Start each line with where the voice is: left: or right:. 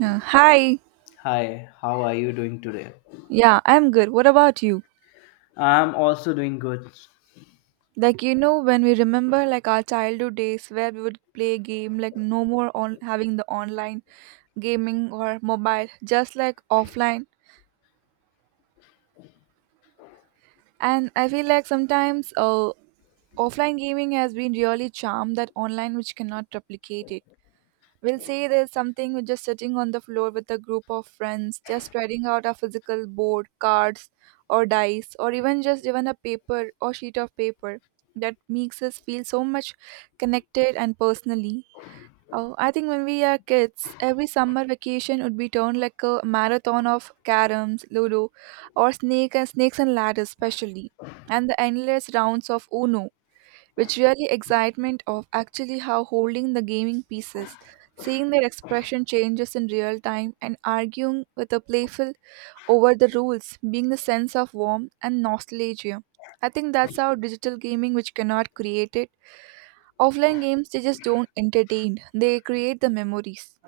right: Hi.
left: Hi, how are you doing today?
right: Yeah, I'm good. What about you?
left: I'm also doing good.
right: When we remember like our childhood days where we would play game, like no more on having the online gaming or mobile, just like offline. And I feel like sometimes offline gaming has been really charm that online which cannot replicate it. We'll say there's something with just sitting on the floor with a group of friends, just spreading out a physical board, cards, or dice, or even just even a paper or sheet of paper that makes us feel so much connected and personally. Oh, I think when we are kids, every summer vacation would be turned like a marathon of caroms, ludo, or snakes and ladders, especially, and the endless rounds of Uno which really excitement of actually how holding the gaming pieces, seeing their expression changes in real time and arguing with a playful over the rules, being the sense of warmth and nostalgia. I think that's how digital gaming which cannot create it. Offline games they just don't entertain, they create the memories.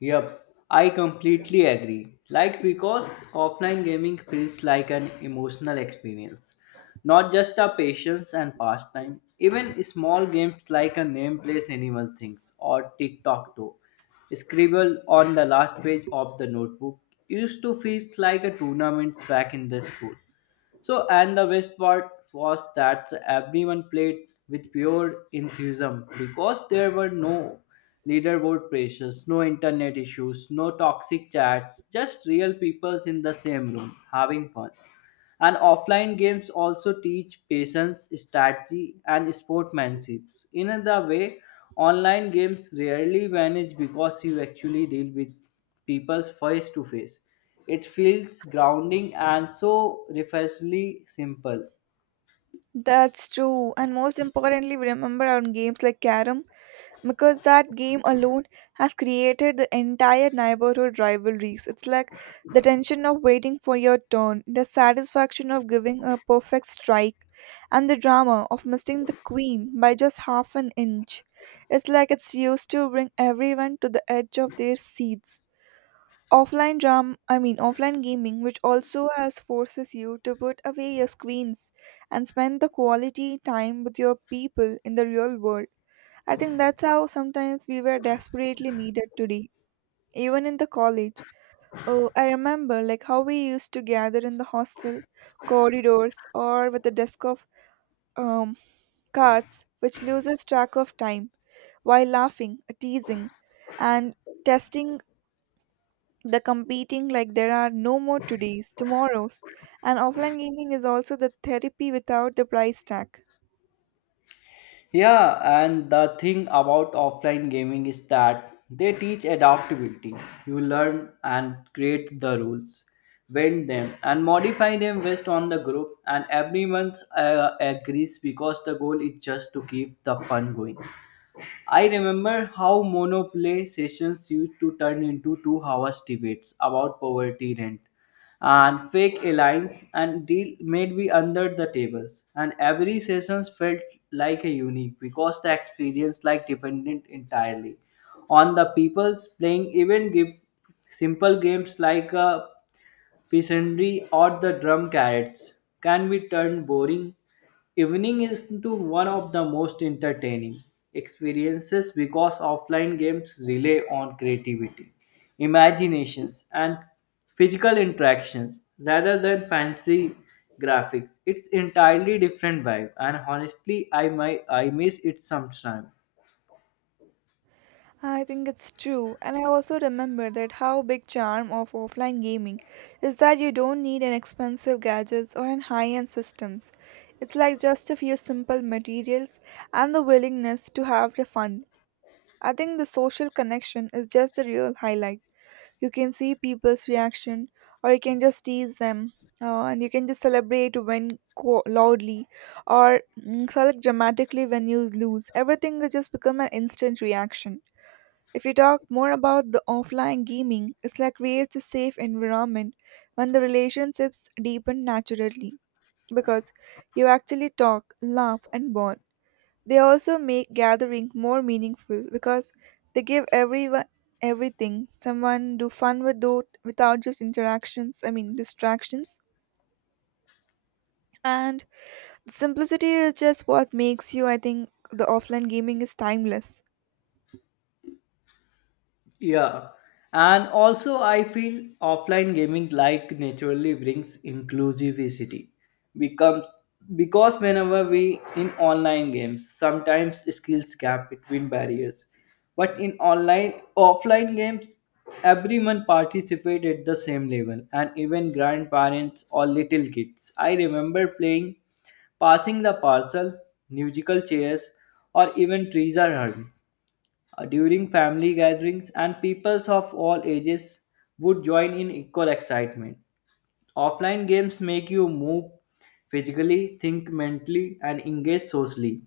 left: Yep, I completely agree. Like, because offline gaming feels like an emotional experience, not just a patience and pastime. Even small games like a name place animal things or TikTok toe, scribble on the last page of the notebook, used to feel like a tournament back in the school. So, and the best part was that everyone played with pure enthusiasm because there were no leaderboard pressures, no internet issues, no toxic chats, just real people in the same room having fun. And offline games also teach patience, strategy, and sportsmanship. In the way, online games rarely vanish because you actually deal with people face to face. It feels grounding and so refreshingly simple.
right: That's true. And most importantly, we remember on games like Carom because that game alone has created the entire neighborhood rivalries. It's like the tension of waiting for your turn, the satisfaction of giving a perfect strike, and the drama of missing the queen by just half an inch. It's like it's used to bring everyone to the edge of their seats. Offline drum I mean Offline gaming which also has forces you to put away your screens and spend the quality time with your people in the real world. I think that's how sometimes we were desperately needed today, even in the college. Oh, I remember like how we used to gather in the hostel corridors or with a desk of um, cards, which loses track of time while laughing, teasing, and testing the competing like there are no more todays, tomorrows, and offline gaming is also the therapy without the price tag.
left: Yeah, and the thing about offline gaming is that they teach adaptability. You learn and create the rules, bend them, and modify them based on the group, and everyone agrees because the goal is just to keep the fun going. I remember how monopoly sessions used to turn into 2 hours debates about poverty rent and fake alliance and deal made me under the tables, and every session felt like a unique because the experience like dependent entirely on the people's playing, even give simple games like a peasantry or the drum carrots can be turned boring evening is into one of the most entertaining experiences because offline games rely on creativity, imaginations, and physical interactions rather than fancy graphics. It's entirely different vibe, and honestly, I miss it sometimes.
right: I think it's true, and I also remember that how big charm of offline gaming is that you don't need an expensive gadgets or an high-end systems. It's like just a few simple materials and the willingness to have the fun. I think the social connection is just the real highlight. You can see people's reaction, or you can just tease them, and you can just celebrate when loudly, or select dramatically when you lose. Everything will just become an instant reaction. If you talk more about the offline gaming, it's like creates a safe environment when the relationships deepen naturally because you actually talk, laugh, and bond. They also make gathering more meaningful because they give everyone everything. Someone do fun with those without just interactions. I mean distractions. And the simplicity is just what makes you. I think the offline gaming is timeless.
left: Yeah. And also, I feel offline gaming like naturally brings inclusivity. Becomes because whenever we in online games, sometimes skills gap between barriers. But in online offline games, everyone participate at the same level, and even grandparents or little kids. I remember playing passing the parcel, musical chairs, or even trees are heard. During family gatherings, and peoples of all ages would join in equal excitement. Offline games make you move physically, think mentally, and engage socially.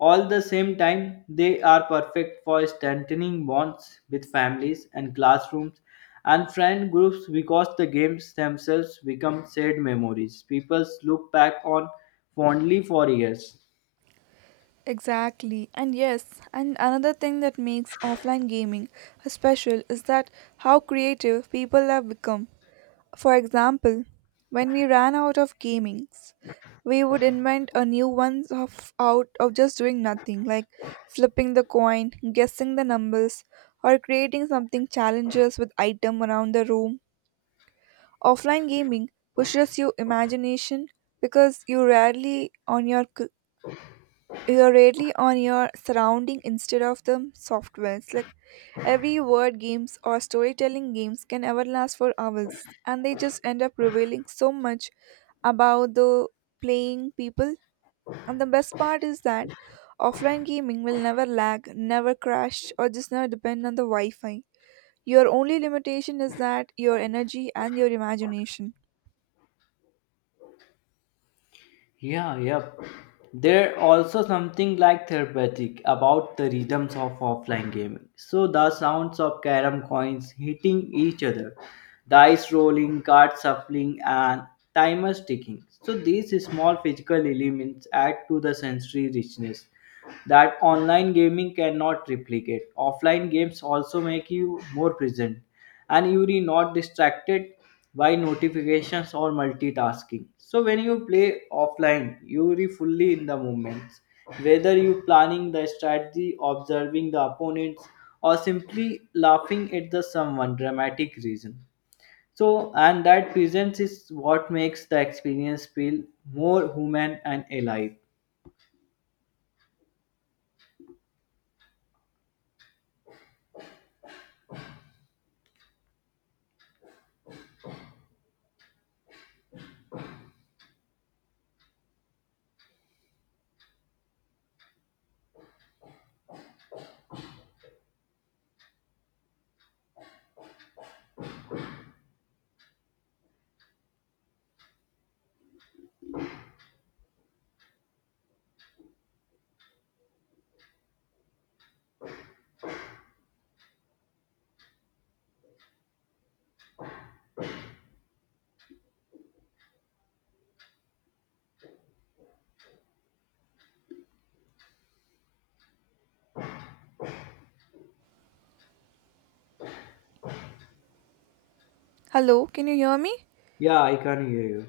left: All the same time, they are perfect for strengthening bonds with families and classrooms and friend groups because the games themselves become shared memories people look back on fondly for years.
right: Exactly. And yes, and another thing that makes offline gaming special is that how creative people have become. For example, when we ran out of gamings, we would invent a new one of out of just doing nothing, like flipping the coin, guessing the numbers, or creating something challenges with item around the room. Offline gaming pushes your imagination because you're really on your surrounding instead of the softwares like every word games or storytelling games can ever last for hours and they just end up revealing so much about the playing people, and the best part is that offline gaming will never lag, never crash, or just never depend on the wi-fi. Your only limitation is that your energy and your imagination.
left: Yeah, yep. There also something like therapeutic about the rhythms of offline gaming. So the sounds of carom coins hitting each other, dice rolling, card shuffling, and timers ticking. So these small physical elements add to the sensory richness that online gaming cannot replicate. Offline games also make you more present, and you are not distracted by notifications or multitasking, so when you play offline you are fully in the moments, whether you planning the strategy, observing the opponents, or simply laughing at the someone dramatic reason. So and that presence is what makes the experience feel more human and alive.
right: Hello, can you hear me?
left: Yeah, I can hear you.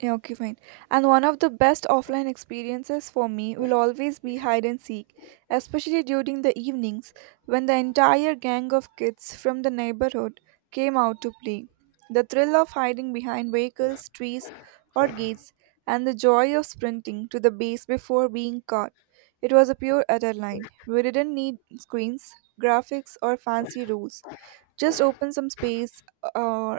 right: Yeah, okay, fine. And one of the best offline experiences for me will always be hide and seek, especially during the evenings when the entire gang of kids from the neighborhood came out to play. The thrill of hiding behind vehicles, trees, or gates, and the joy of sprinting to the base before being caught. It was a pure adrenaline. We didn't need screens, graphics, or fancy rules. Just open some space, uh,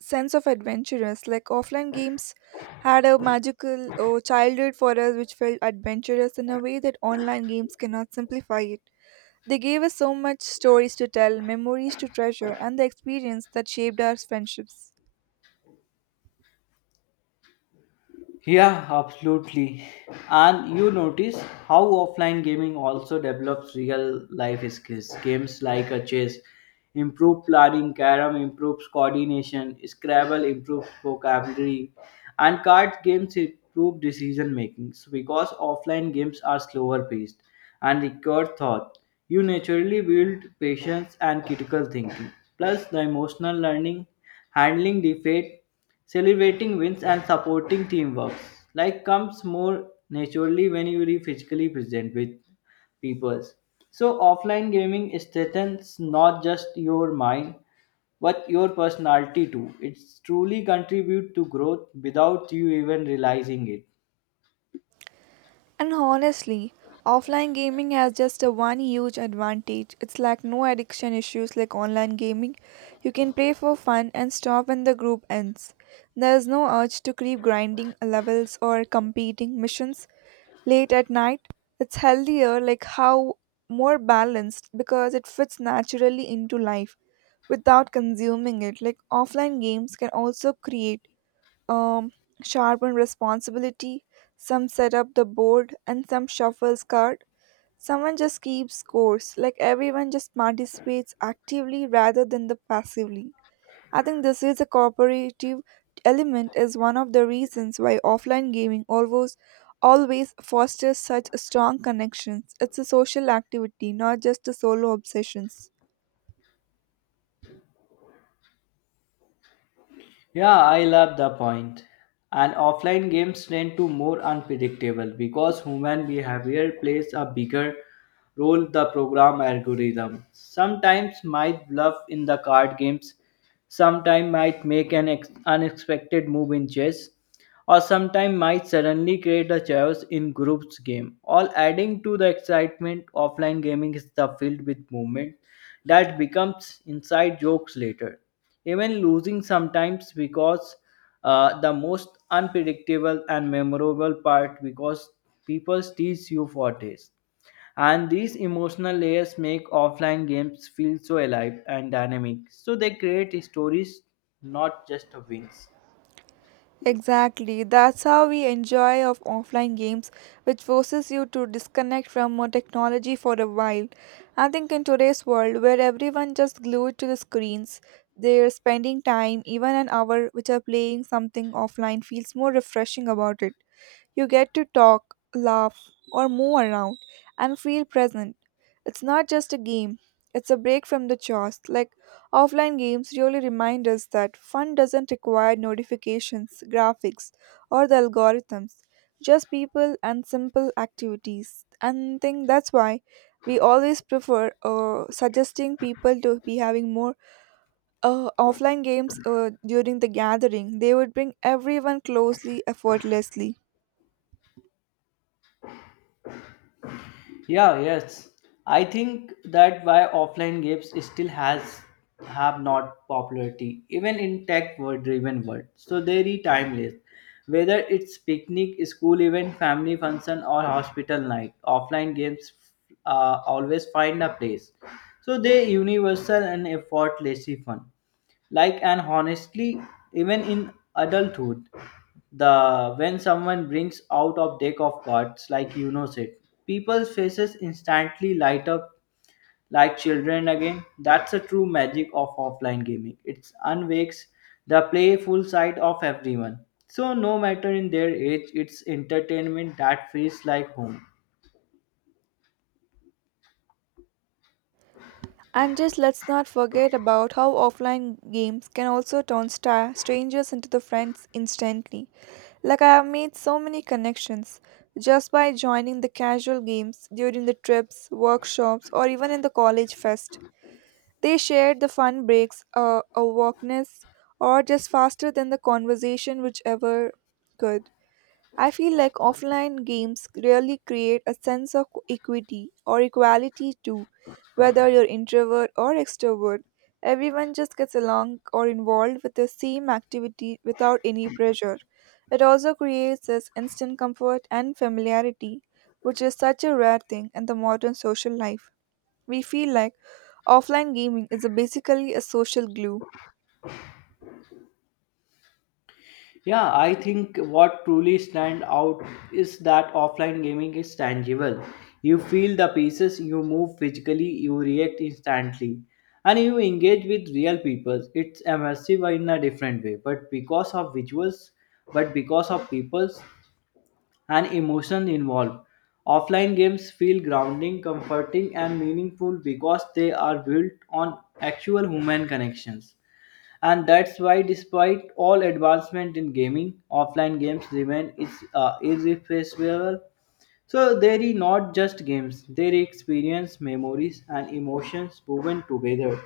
right: sense of adventurous. Like offline games had a magical childhood for us, which felt adventurous in a way that online games cannot simplify it. They gave us so much stories to tell, memories to treasure, and the experience that shaped our friendships.
left: Yeah, absolutely. And you notice how offline gaming also develops real life skills. Games like a chess improve planning, carom improves coordination, Scrabble improves vocabulary, and card games improve decision making. So because offline games are slower paced and require thought, you naturally build patience and critical thinking. Plus, the emotional learning, handling defeat, celebrating wins, and supporting teamwork. Like comes more naturally when you are physically present with people. So offline gaming strengthens not just your mind but your personality too. It's truly contribute to growth without you even realizing it.
right: And honestly, offline gaming has just a one huge advantage. It's like no addiction issues like online gaming. You can play for fun and stop when the group ends. There is no urge to keep grinding levels or competing missions late at night. It's healthier, like how more balanced because it fits naturally into life without consuming it. Like offline games can also create um sharpen responsibility. Some set up the board and some shuffles card. Someone just keeps scores. Like everyone just participates actively rather than the passively. I think this is a cooperative element is one of the reasons why offline gaming always fosters such strong connections. It's a social activity, not just a solo obsessions.
left: Yeah, I love the point. And offline games tend to more unpredictable because human behavior plays a bigger role the program algorithm. Sometimes might bluff in the card games, sometimes might make an unexpected move in chess, or sometimes might suddenly create a chaos in groups game. All adding to the excitement, offline gaming is the field with movement that becomes inside jokes later. Even losing sometimes because the most unpredictable and memorable part because people tease you for days. And these emotional layers make offline games feel so alive and dynamic. So they create stories, not just wins.
right: Exactly. That's how we enjoy of offline games, which forces you to disconnect from technology for a while. I think in today's world, where everyone just glued to the screens, they're spending time, even an hour, which are playing something offline feels more refreshing about it. You get to talk, laugh, or move around and feel present. It's not just a game, it's a break from the chores, like offline games really remind us that fun doesn't require notifications, graphics, or the algorithms, just people and simple activities. And I think that's why we always prefer suggesting people to be having more offline games during the gathering. They would bring everyone closely, effortlessly.
left: Yeah, yes. I think that why offline games still has have not popularity even in tech world driven world. So they are timeless. Whether it's picnic, school event, family function or hospital night, offline games always find a place. So they universal and effortlessly fun, like, and honestly, even in adulthood, the when someone brings out of deck of cards, like said people's faces instantly light up like children again. That's the true magic of offline gaming. It unwakes the playful side of everyone. So no matter in their age, it's entertainment that feels like home.
right: And just let's not forget about how offline games can also turn strangers into the friends instantly. Like I have made so many connections just by joining the casual games during the trips, workshops, or even in the college fest. They shared the fun breaks, a walkness, or just faster than the conversation, whichever could. I feel like offline games really create a sense of equity or equality too. Whether you're introvert or extrovert, everyone just gets along or involved with the same activity without any pressure. It also creates this instant comfort and familiarity, which is such a rare thing in the modern social life. We feel like offline gaming is a basically a social glue.
left: Yeah, I think what truly stand out is that offline gaming is tangible. You feel the pieces, you move physically, you react instantly, and you engage with real people. It's immersive in a different way, but because of visuals, but because of peoples and emotion involved. Offline games feel grounding, comforting, and meaningful because they are built on actual human connections, and that's why despite all advancement in gaming, offline games remain is irreplaceable. So they are not just games, they are experience memories and emotions woven together.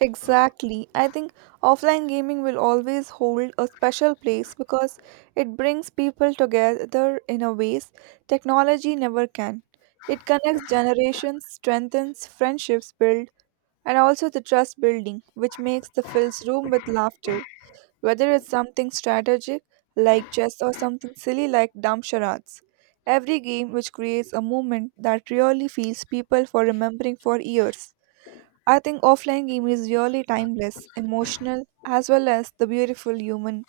right: Exactly. I think offline gaming will always hold a special place because it brings people together in a ways technology never can. It connects generations, strengthens friendships build, and also the trust building, which makes the fills room with laughter, whether it's something strategic like chess or something silly like dumb charades. Every game which creates a moment that really feels people for remembering for years. I think offline game is really timeless, emotional, as well as the beautiful human.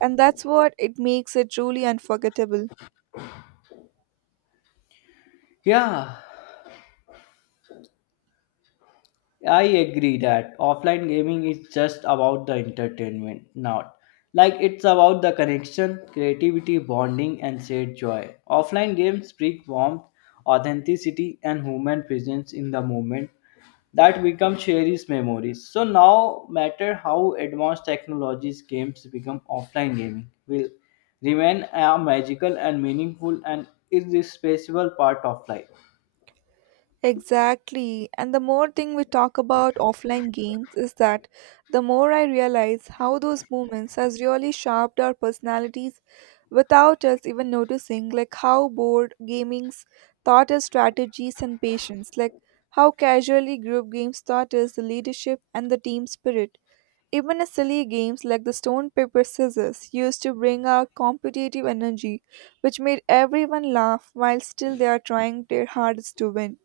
right: And that's what it makes it truly unforgettable.
left: Yeah, I agree that offline gaming is just about the entertainment, not like it's about the connection, creativity, bonding, and shared joy. Offline games bring warmth, authenticity, and human presence in the moment that become cherished memories. So now, matter how advanced technologies games become, offline gaming will remain a magical and meaningful and irreplaceable part of life.
right: Exactly. And the more thing we talk about offline games is that the more I realize how those moments has really shaped our personalities without us even noticing, like how board gamings taught us strategies and patience, like how casually group games taught us the leadership and the team spirit. Even silly games like the stone, paper, scissors used to bring out competitive energy, which made everyone laugh while still they are trying their hardest to win.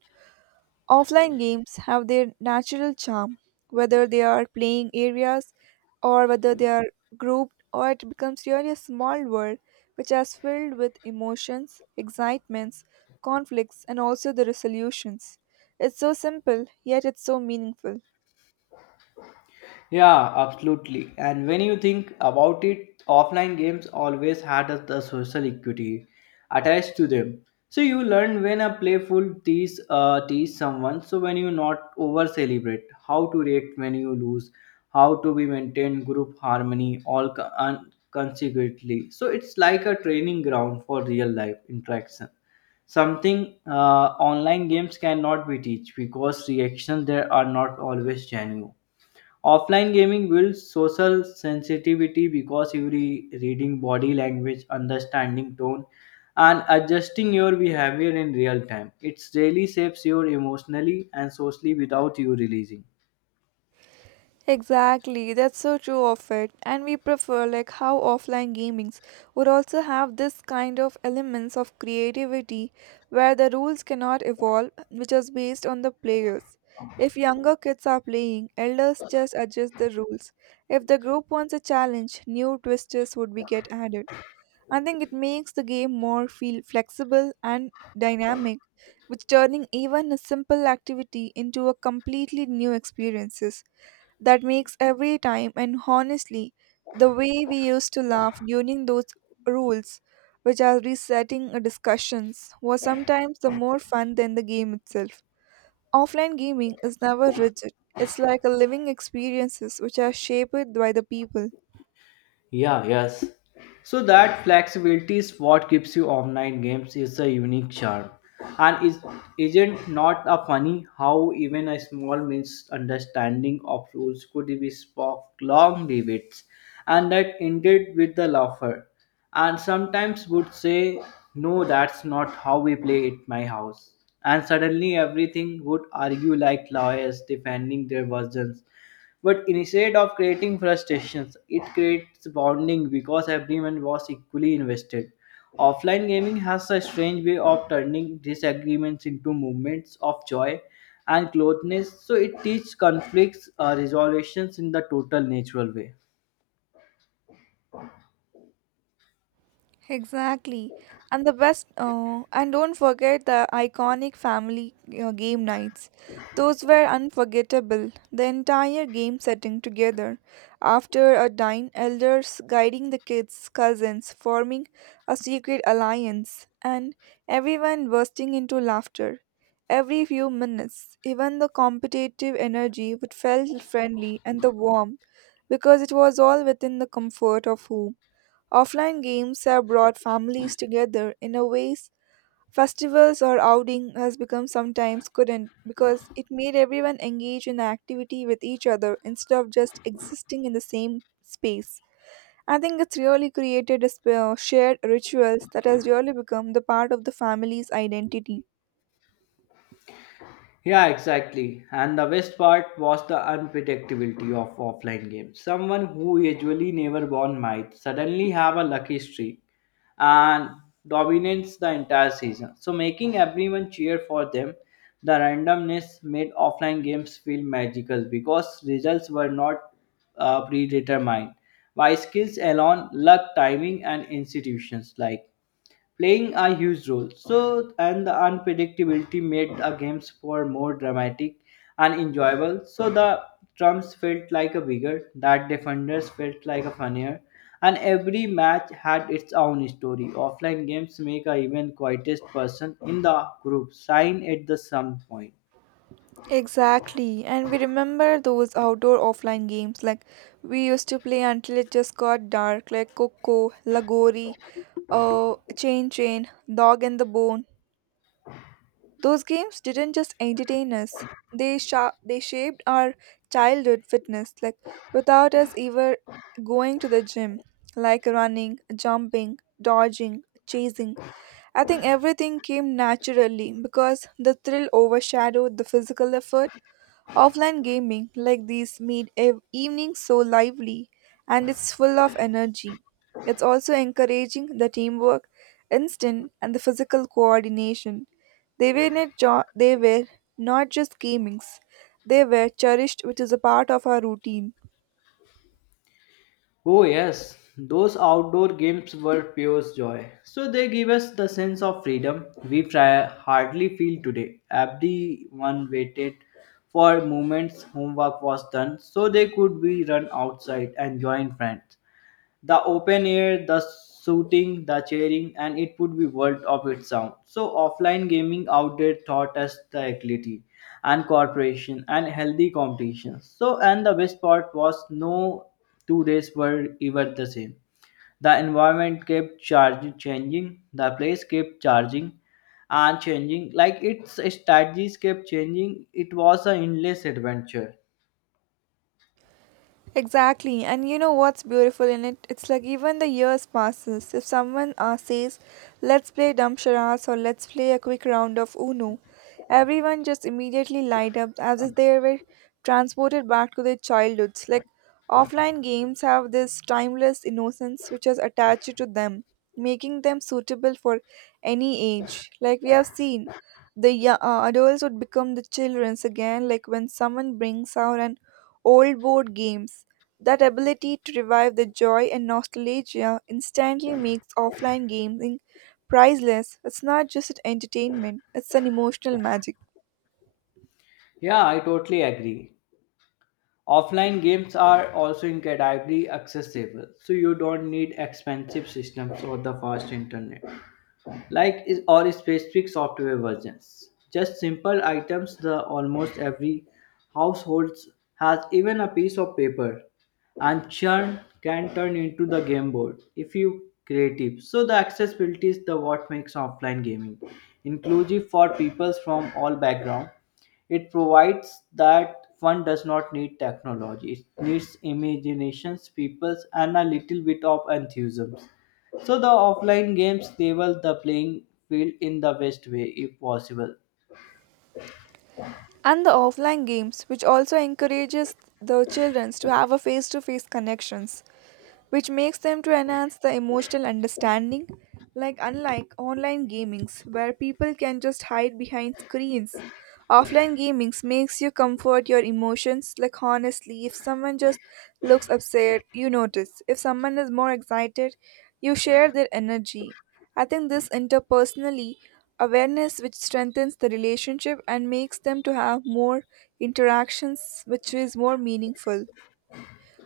right: Offline games have their natural charm, whether they are playing areas or whether they are grouped, or it becomes really a small world which is filled with emotions, excitements, conflicts, and also the resolutions. It's so simple, yet it's so meaningful.
left: Yeah, absolutely. And when you think about it, offline games always had the social equity attached to them. So you learn when a playful tease tease someone. So when you not over celebrate, how to react when you lose, how to be maintain group harmony, all consequently. So it's like a training ground for real life interaction, something online games cannot be teach because reactions there are not always genuine. Offline gaming builds social sensitivity because you reading body language, understanding tone, and adjusting your behavior in real time. It really shapes your emotionally and socially without you releasing.
right: Exactly, that's so true of it. And we prefer like how offline gamings would also have this kind of elements of creativity where the rules cannot evolve, which is based on the players. If younger kids are playing, elders just adjust the rules. If the group wants a challenge, new twisters would be get added. I think it makes the game more feel flexible and dynamic, which turning even a simple activity into a completely new experiences that makes every time. And honestly, the way we used to laugh during those rules which are resetting discussions was sometimes the more fun than the game itself. Offline gaming is never rigid, it's like a living experiences which are shaped by the people.
left: Yeah, yes. So that flexibility is what gives you online games is a unique charm. And is isn't not a funny how even a small misunderstanding of rules could be spark long debates and that ended with the laughter. And sometimes would say, "No, that's not how we play at my house." And suddenly everything would argue like lawyers defending their versions, but instead of creating frustrations, it creates bonding because everyone was equally invested. Offline gaming has a strange way of turning disagreements into moments of joy and closeness, so it teaches conflicts resolutions in the total natural way.
right: Exactly. And don't forget the iconic family game nights. Those were unforgettable. The entire game setting together. After a dine, elders guiding the kids, cousins forming a secret alliance, and everyone bursting into laughter. Every few minutes, even the competitive energy would felt friendly and the warmth because it was all within the comfort of home. Offline games have brought families together in a ways festivals or outing has become sometimes couldn't because it made everyone engage in activity with each other instead of just existing in the same space. I think it's really created a shared rituals that has really become the part of the family's identity.
left: Yeah, exactly. And the best part was the unpredictability of offline games. Someone who usually never won might suddenly have a lucky streak and dominates the entire season. So, making everyone cheer for them, the randomness made offline games feel magical because results were not predetermined by skills alone, luck, timing, and institutions like playing a huge role. So, and the unpredictability made the games for more dramatic and enjoyable. So the drums felt like a bigger, that defenders felt like a funnier, and every match had its own story. Offline games make a even quietest person in the group sign at the some point.
right: Exactly, and we remember those outdoor offline games like we used to play until it just got dark, like Coco, Lagori, Chain Chain, Dog and the Bone. Those games didn't just entertain us; they shaped our childhood fitness, like without us ever going to the gym, like running, jumping, dodging, chasing. I think everything came naturally because the thrill overshadowed the physical effort. Offline gaming like these made evenings so lively and it's full of energy. It's also encouraging the teamwork, instinct, and the physical coordination. They were not just gamings, they were cherished, which is a part of our routine.
left: Oh, yes, those outdoor games were pure joy. So they give us the sense of freedom we try, hardly feel today. Everyone waited for moments homework was done so they could be run outside and join friends the open air, the shooting, the cheering, and it would be world of its own. So offline gaming out there taught us the agility and cooperation and healthy competition. So and the best part was no 2 days were ever the same. The environment kept charging, changing. The place kept charging and changing. Like its strategies kept changing. It was an endless adventure.
right: Exactly, and you know what's beautiful in it? It's like even the years passes. If someone says, "Let's play dumb charades" or "Let's play a quick round of Uno," everyone just immediately light up as if they were transported back to their childhoods. Like offline games have this timeless innocence which is attached to them, making them suitable for any age. Like we have seen, the adults would become the childrens again. Like when someone brings out an old board games. That ability to revive the joy and nostalgia instantly makes offline gaming priceless. It's not just an entertainment, it's an emotional magic.
left: Yeah, I totally agree. Offline games are also incredibly accessible, so you don't need expensive systems or the fast internet like is or specific software versions. Just simple items the almost every households has, even a piece of paper and churn can turn into the game board if you creative. So the accessibility is the what makes offline gaming inclusive for people from all background. It provides that one does not need technology. It needs imaginations, peoples and a little bit of enthusiasm. So the offline games level the playing field in the best way if possible.
right: And the offline games, which also encourages the children to have a face-to-face connections, which makes them to enhance the emotional understanding, like unlike online gamings where people can just hide behind screens, offline gamings makes you comfort your emotions, like honestly if someone just looks upset you notice, if someone is more excited you share their energy. I think this interpersonally awareness which strengthens the relationship and makes them to have more interactions which is more meaningful.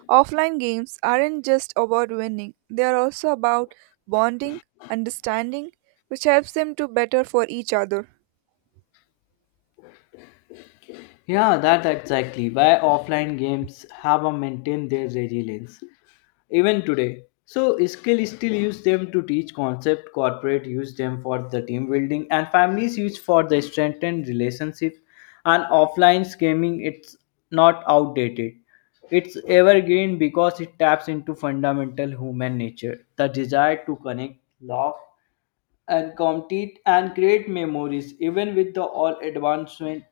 right: Offline games aren't just about winning, they are also about bonding, understanding, which helps them to better for each other.
left: Yeah, that exactly why offline games have a maintained their resilience even today. So skill still use them to teach concept, corporate use them for the team building, and families use for the strengthened relationship. And offline gaming it's not outdated. It's evergreen because it taps into fundamental human nature, the desire to connect, love and compete and create memories. Even with the all advancement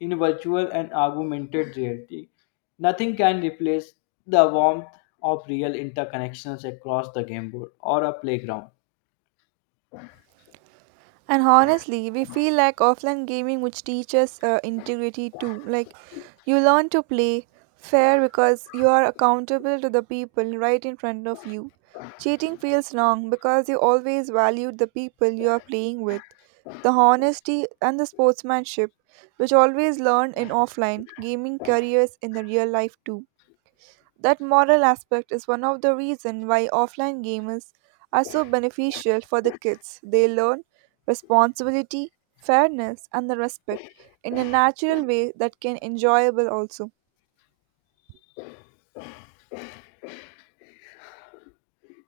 left: in virtual and augmented reality, nothing can replace the warmth of real interconnections across the game board or a playground.
right: And honestly, we feel like offline gaming which teaches integrity too. Like you learn to play fair because you are accountable to the people right in front of you. Cheating feels wrong because you always valued the people you are playing with, the honesty and the sportsmanship, which always learned in offline gaming careers in the real life too. That moral aspect is one of the reasons why offline games are so beneficial for the kids. They learn responsibility, fairness, and the respect in a natural way that can enjoyable also.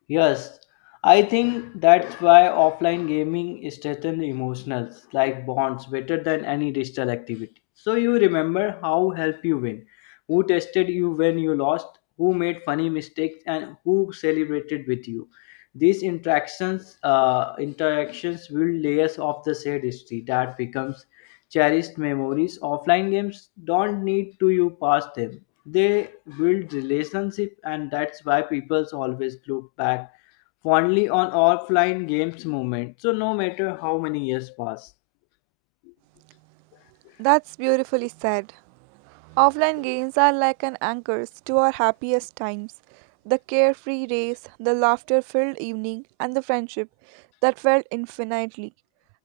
left: Yes, I think that's why offline gaming strengthens emotions like bonds better than any digital activity. So you remember how help you win, who tested you when you lost, who made funny mistakes, and who celebrated with you. These interactions build layers of the shared history that becomes cherished memories. Offline games don't need to you pass them. They build relationship, and that's why people always look back fondly on offline games moment. So no matter how many years pass.
right: That's beautifully said. Offline games are like an anchors to our happiest times. The carefree days, the laughter filled evening, and the friendship that felt infinitely.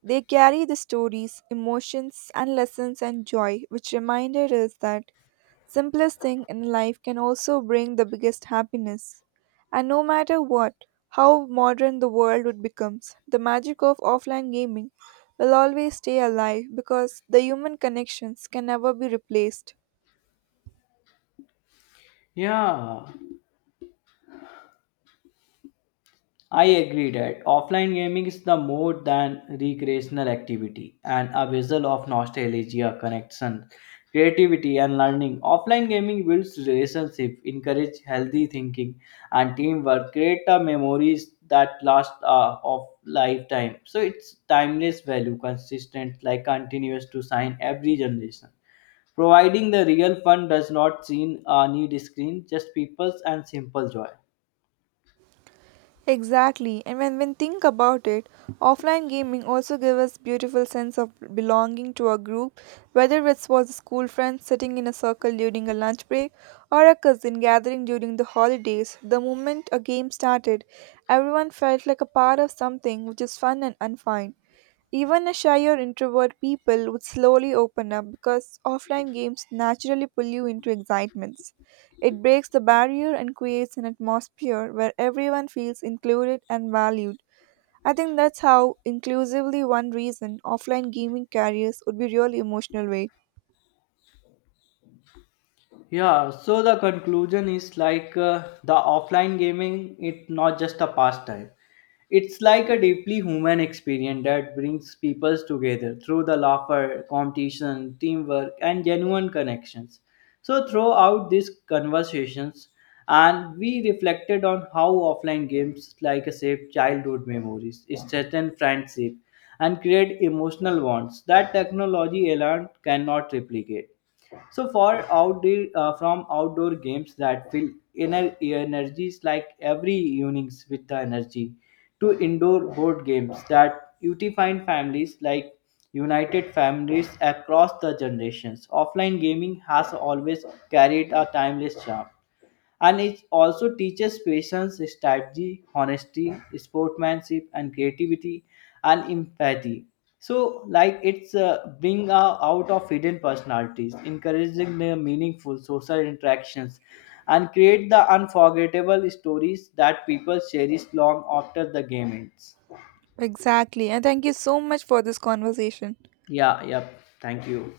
right: They carry the stories, emotions, and lessons and joy, which reminded us that simplest thing in life can also bring the biggest happiness. And no matter what, how modern the world would becomes, the magic of offline gaming will always stay alive because the human connections can never be replaced.
left: Yeah. I agree that offline gaming is the more than recreational activity and a vessel of nostalgia, connection, creativity, and learning. Offline gaming builds relationship, encourage healthy thinking and teamwork, create a memories that last of lifetime. So it's timeless value, consistent, like continuous to sign every generation. Providing the real fun does not seem need screen, just peoples and simple joy.
right: Exactly, and when we think about it, offline gaming also gives us beautiful sense of belonging to a group, whether it was school friends sitting in a circle during a lunch break or a cousin gathering during the holidays. The moment a game started, everyone felt like a part of something which is fun and unfine. Even a shy or introvert people would slowly open up because offline games naturally pull you into excitements. It breaks the barrier and creates an atmosphere where everyone feels included and valued. I think that's how inclusively one reason offline gaming carriers would be really emotional way.
left: Yeah, so the conclusion is like the offline gaming, it's not just a pastime. It's like a deeply human experience that brings people together through the laughter, competition, teamwork, and genuine connections. So, throughout these conversations, and we reflected on how offline games like shape childhood memories, strengthen friendship, and create emotional bonds that technology alone cannot replicate. So for outdoor from outdoor games that fill inner energies like every evenings with the energy to indoor board games that unify families like united families across the generations. Offline gaming has always carried a timeless charm, and it also teaches patience, strategy, honesty, sportsmanship, and creativity and empathy. So, like it's bring out of hidden personalities, encouraging the meaningful social interactions, and create the unforgettable stories that people cherish long after the game ends.
right: Exactly. And thank you so much for this conversation.
left: Yeah, yep. Thank you.